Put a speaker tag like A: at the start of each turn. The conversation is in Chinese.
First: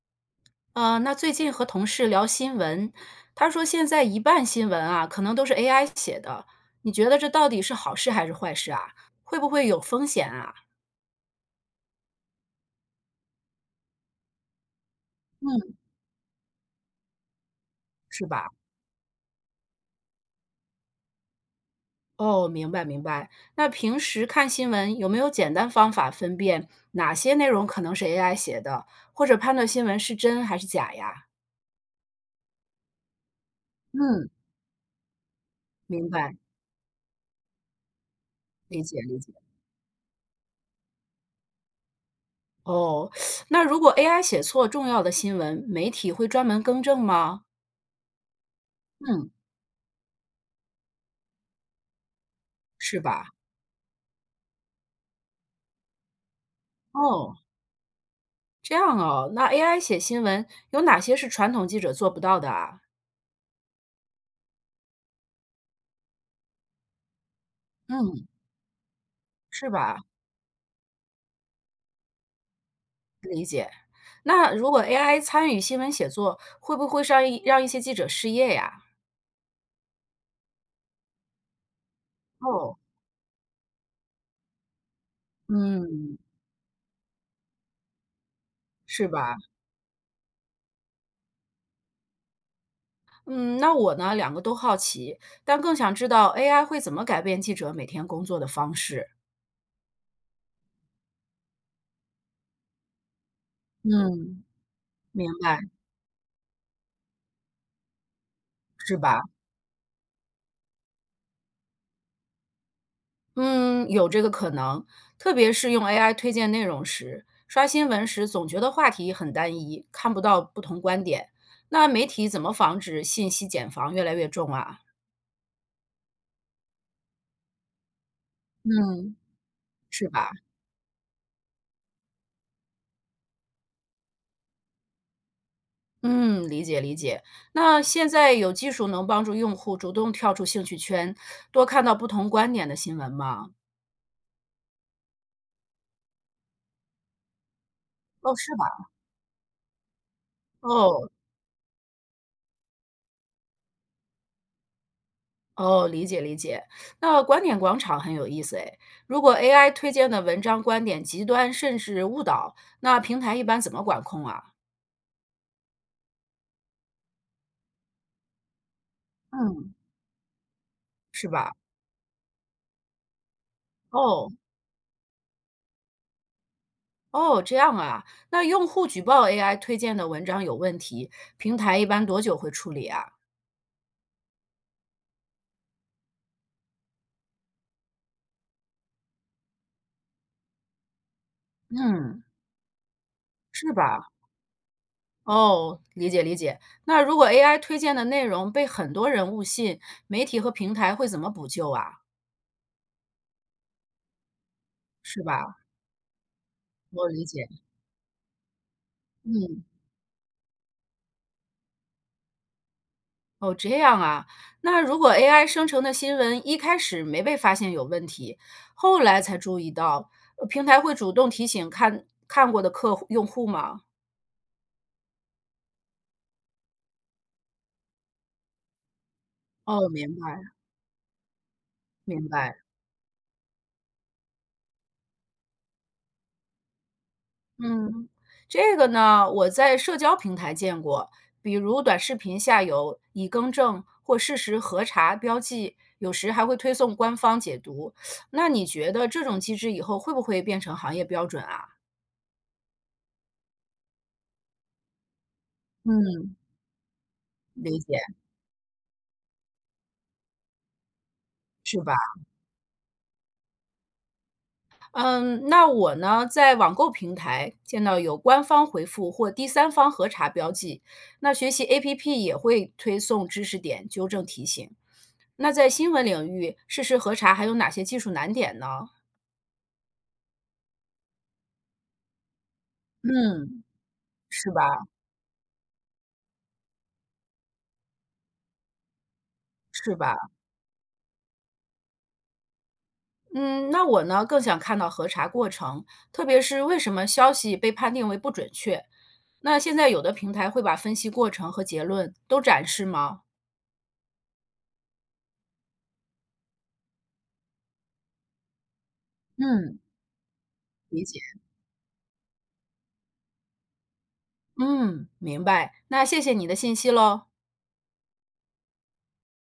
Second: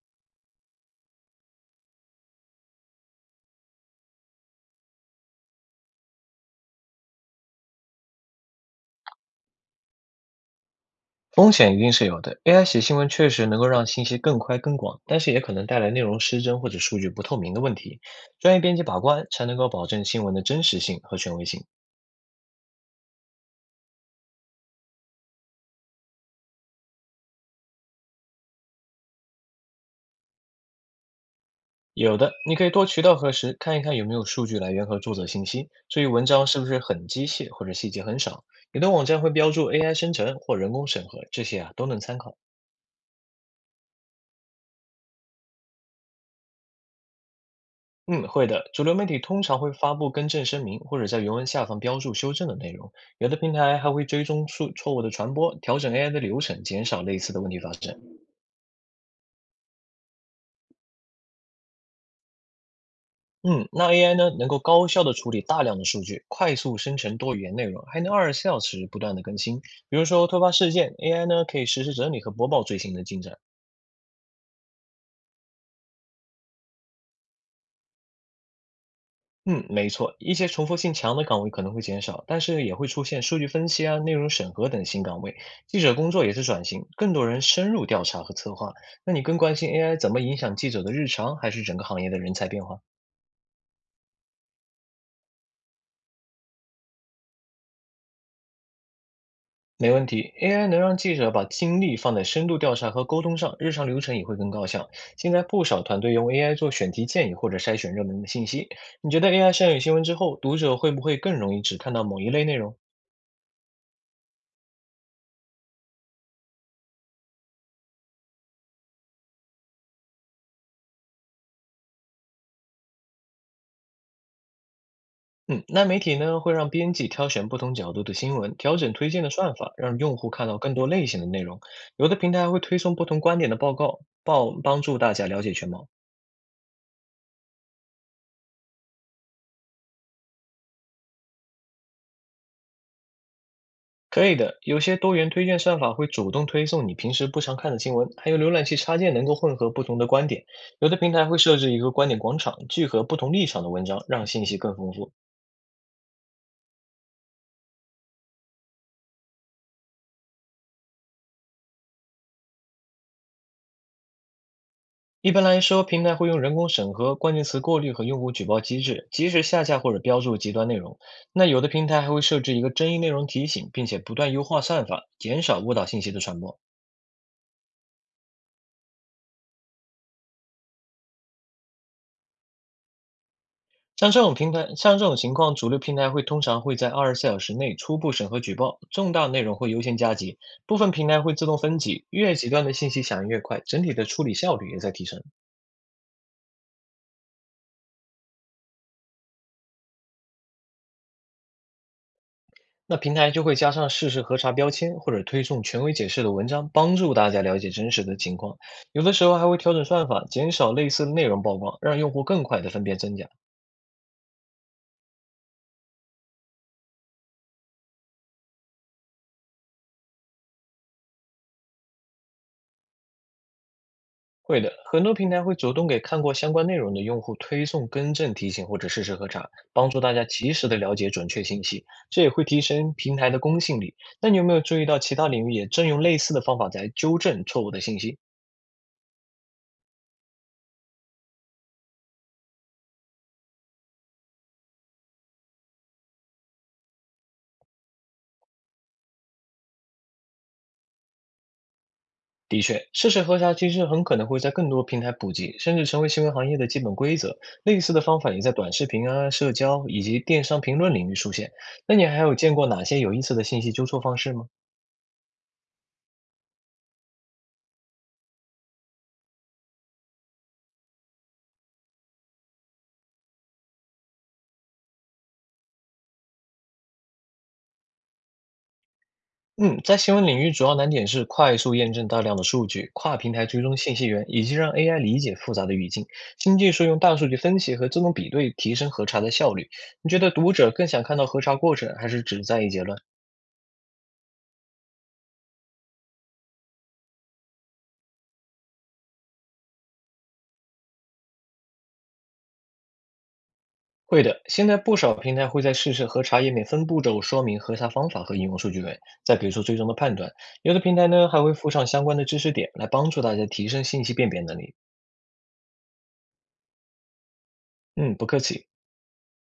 A: 那最近和同事聊新闻，他说现在一半新闻啊，可能都是 AI 写的。你觉得这到底是好事还是坏事啊？会不会有风险啊？
B: 风险一定是有的。AI 写新闻确实能够让信息更快更广，但是也可能
A: 嗯，
B: 带来内容失真或者数据不透明的问题。
A: 是吧？
B: 专业编辑把关才能够保证新闻的真实性和权威性。
A: 哦，明白明白。那平时看新闻有没有简单方法分辨哪些内容可能是 AI 写的，或者判断新闻是真还是假呀？
B: 有的，你可以多渠道核实，看一看有没有
A: 嗯，
B: 数据来源和作者信息，注意
A: 明
B: 文
A: 白，
B: 章是不是很机械或者细节很少。
A: 理
B: 有的
A: 解
B: 网
A: 理
B: 站会
A: 解。
B: 标注 AI 生成或人工审核，这些啊都能参考。
A: 哦，那如果 AI 写错重要的新闻，媒体会专门更正吗？
B: 嗯，会的。主流媒体
A: 嗯，
B: 通常会发布更正声明，或者在原文下方标注修正的内容。
A: 是
B: 有
A: 吧？
B: 的平台还会追踪出错误的传播，调整 AI 的流程，减少类似
A: 哦，
B: 的问题发生。
A: 这样哦，那 AI 写新闻有哪些是传统记者做不到的啊？
B: 嗯，那 AI 呢，能够高效的处理大量的数据，快速生成多语言内容，还能
A: 嗯，
B: 二十四小时不断的更新。
A: 是吧？
B: 比如说突发事件，AI 呢可以实时整理和播报最新的进展。
A: 那如果 AI 参与新闻写作，会不会让些记者失业呀？
B: 嗯，没错，一些重复性强的岗位可能会减少，但是也
A: 哦，
B: 会出现数据分析啊、内容审核等新岗位。记者工
A: 嗯，
B: 作也是转型，更多人深入调查和策划。
A: 是
B: 那你
A: 吧？
B: 更关心 AI 怎么影响记者的日常，还是整个行业的人才变化？
A: 嗯，那我呢，两个都好奇，但更想知道 AI 会怎么改变记者每天工作的方式。
B: 没问题，AI 能让记者把精力放在深度调查和沟通上，日常流程也会
A: 嗯。
B: 更高效。
A: 明
B: 现在
A: 白，
B: 不少团队用 AI 做选题建议或者筛选热门的信息。
A: 是
B: 你觉
A: 吧？
B: 得 AI 筛选新闻之后，读者会不会更容易只看到某一类内容？
A: 嗯，有这个可能，特别是用 AI 推荐内容时，刷新闻时总觉得话题很单一，看不到不同观点。那媒体怎么防止信息茧房越来越重啊？
B: 嗯，那媒体呢会让编辑挑选不同角度的新闻，调整推
A: 嗯，
B: 荐的算法，让
A: 是
B: 用
A: 吧？
B: 户看到更多类型的内容。有的平台会推送不同观点的报告，帮助大家了解全貌。
A: 嗯，理解理解。那现在有技术能帮助用户主动跳出兴趣圈，多看到不同观点的新闻吗？
B: 可以的，有些多元推荐算法会主动推送你平时不常看的新闻，还
A: 哦，
B: 有浏
A: 是
B: 览器
A: 吧？
B: 插件能够混合不同的观点。有的
A: 哦，
B: 平台会设置一个观点广场，聚合不同立场的文章，让信息更丰富。
A: 哦，理解理解。那观点广场很有意思诶，如果 AI 推荐的文章观点极端甚至误导，那平台一般怎么管控啊？
B: 一般来说，平台会用人工审核、关键词过滤和用户举报机制，及时下
A: 嗯，
B: 架或者标注极端内容。
A: 是
B: 那
A: 吧？
B: 有的平台还会设置一个争议内容提醒，并且不
A: 哦
B: 断优化算法，减少误导信息的传播。
A: 哦，这样啊。那用户举报 AI 推荐的文章有问题，平台一般多久会处理啊？
B: 像这种情况，主流平台会通常会在24小时内初步审核举报，重大内容会优先加急，部分平台会自动分级，
A: 嗯，
B: 越极端的信息响应越快，
A: 是
B: 整体
A: 吧？
B: 的处理效率也在提升。
A: 哦，理解理解。那如果 AI 推荐的内容被很多人误信，媒体和平台会怎么补救啊？
B: 那平台就会加上事实核查标签，或
A: 是
B: 者推
A: 吧？
B: 送权威解释的文章，帮
A: 我
B: 助
A: 理
B: 大家
A: 解。
B: 了解真实的情况。有的时候还会
A: 嗯。
B: 调整算法，减少类似的内容曝光，让用户更快地分辨真假。
A: 哦，这样啊。那如果 AI 生成的新闻一开始没被发现有问题，后来才注意到，平台会主动提醒看看过的客户用户吗？
B: 会的，很多平台会主动给看过相关内容的用户推送更正提醒或者事实核查，
A: 哦，
B: 帮助
A: 明
B: 大家
A: 白
B: 及时的了解准确信息，这
A: 明
B: 也会
A: 白。
B: 提升平台的公信力。那你有没有注意到其他领域也正用类似的方法在纠正错误的信
A: 嗯，
B: 息？
A: 这个呢，我在社交平台见过，比如短视频下有已更正或事实核查标记，有时还会推送官方解读。那你觉得这种机制以后会不会变成行业标准啊？
B: 的确，试水核查其实很可能会在更多平台普及，甚至成为新
A: 嗯，
B: 闻行业的基本规则。
A: 理
B: 类似
A: 解，
B: 的方法也在短视频啊、社交以及电商评论领域出现。
A: 是吧？
B: 那你还有见过哪些有意思的信息纠错方式吗？
A: 嗯，那我呢，在网购平台见到有官方回复或第三方核查标记，那学习 APP 也会推送知识点、纠正提醒。那在新闻领域，事实核查还有哪些技术难点呢？
B: 嗯，在新闻领域，主要难点是快速验证大量的数据、跨平台追
A: 嗯，
B: 踪信息源，以
A: 是
B: 及让
A: 吧？
B: AI 理解复杂的语境。新技术用大数据分析和自动比对提升核查的效率。
A: 是
B: 你觉
A: 吧？
B: 得读者更想看到核查过程，还是只在意结论？
A: 嗯，那我呢，更想看到核查过程，特别是为什么消息被判定为不准确。那现在有的平台会把分析过程和结论都展示吗？
B: 会的，现在不少平台会在试试核查页面分步骤说明核查方法和应用数据源，再给出最
A: 嗯，
B: 终的判断。有的平
A: 理
B: 台
A: 解。
B: 呢还会附上相关的知识点来帮助大家提升信息辨别能力。
A: 嗯，明白。那谢谢你的信息喽。
B: 嗯，不客气。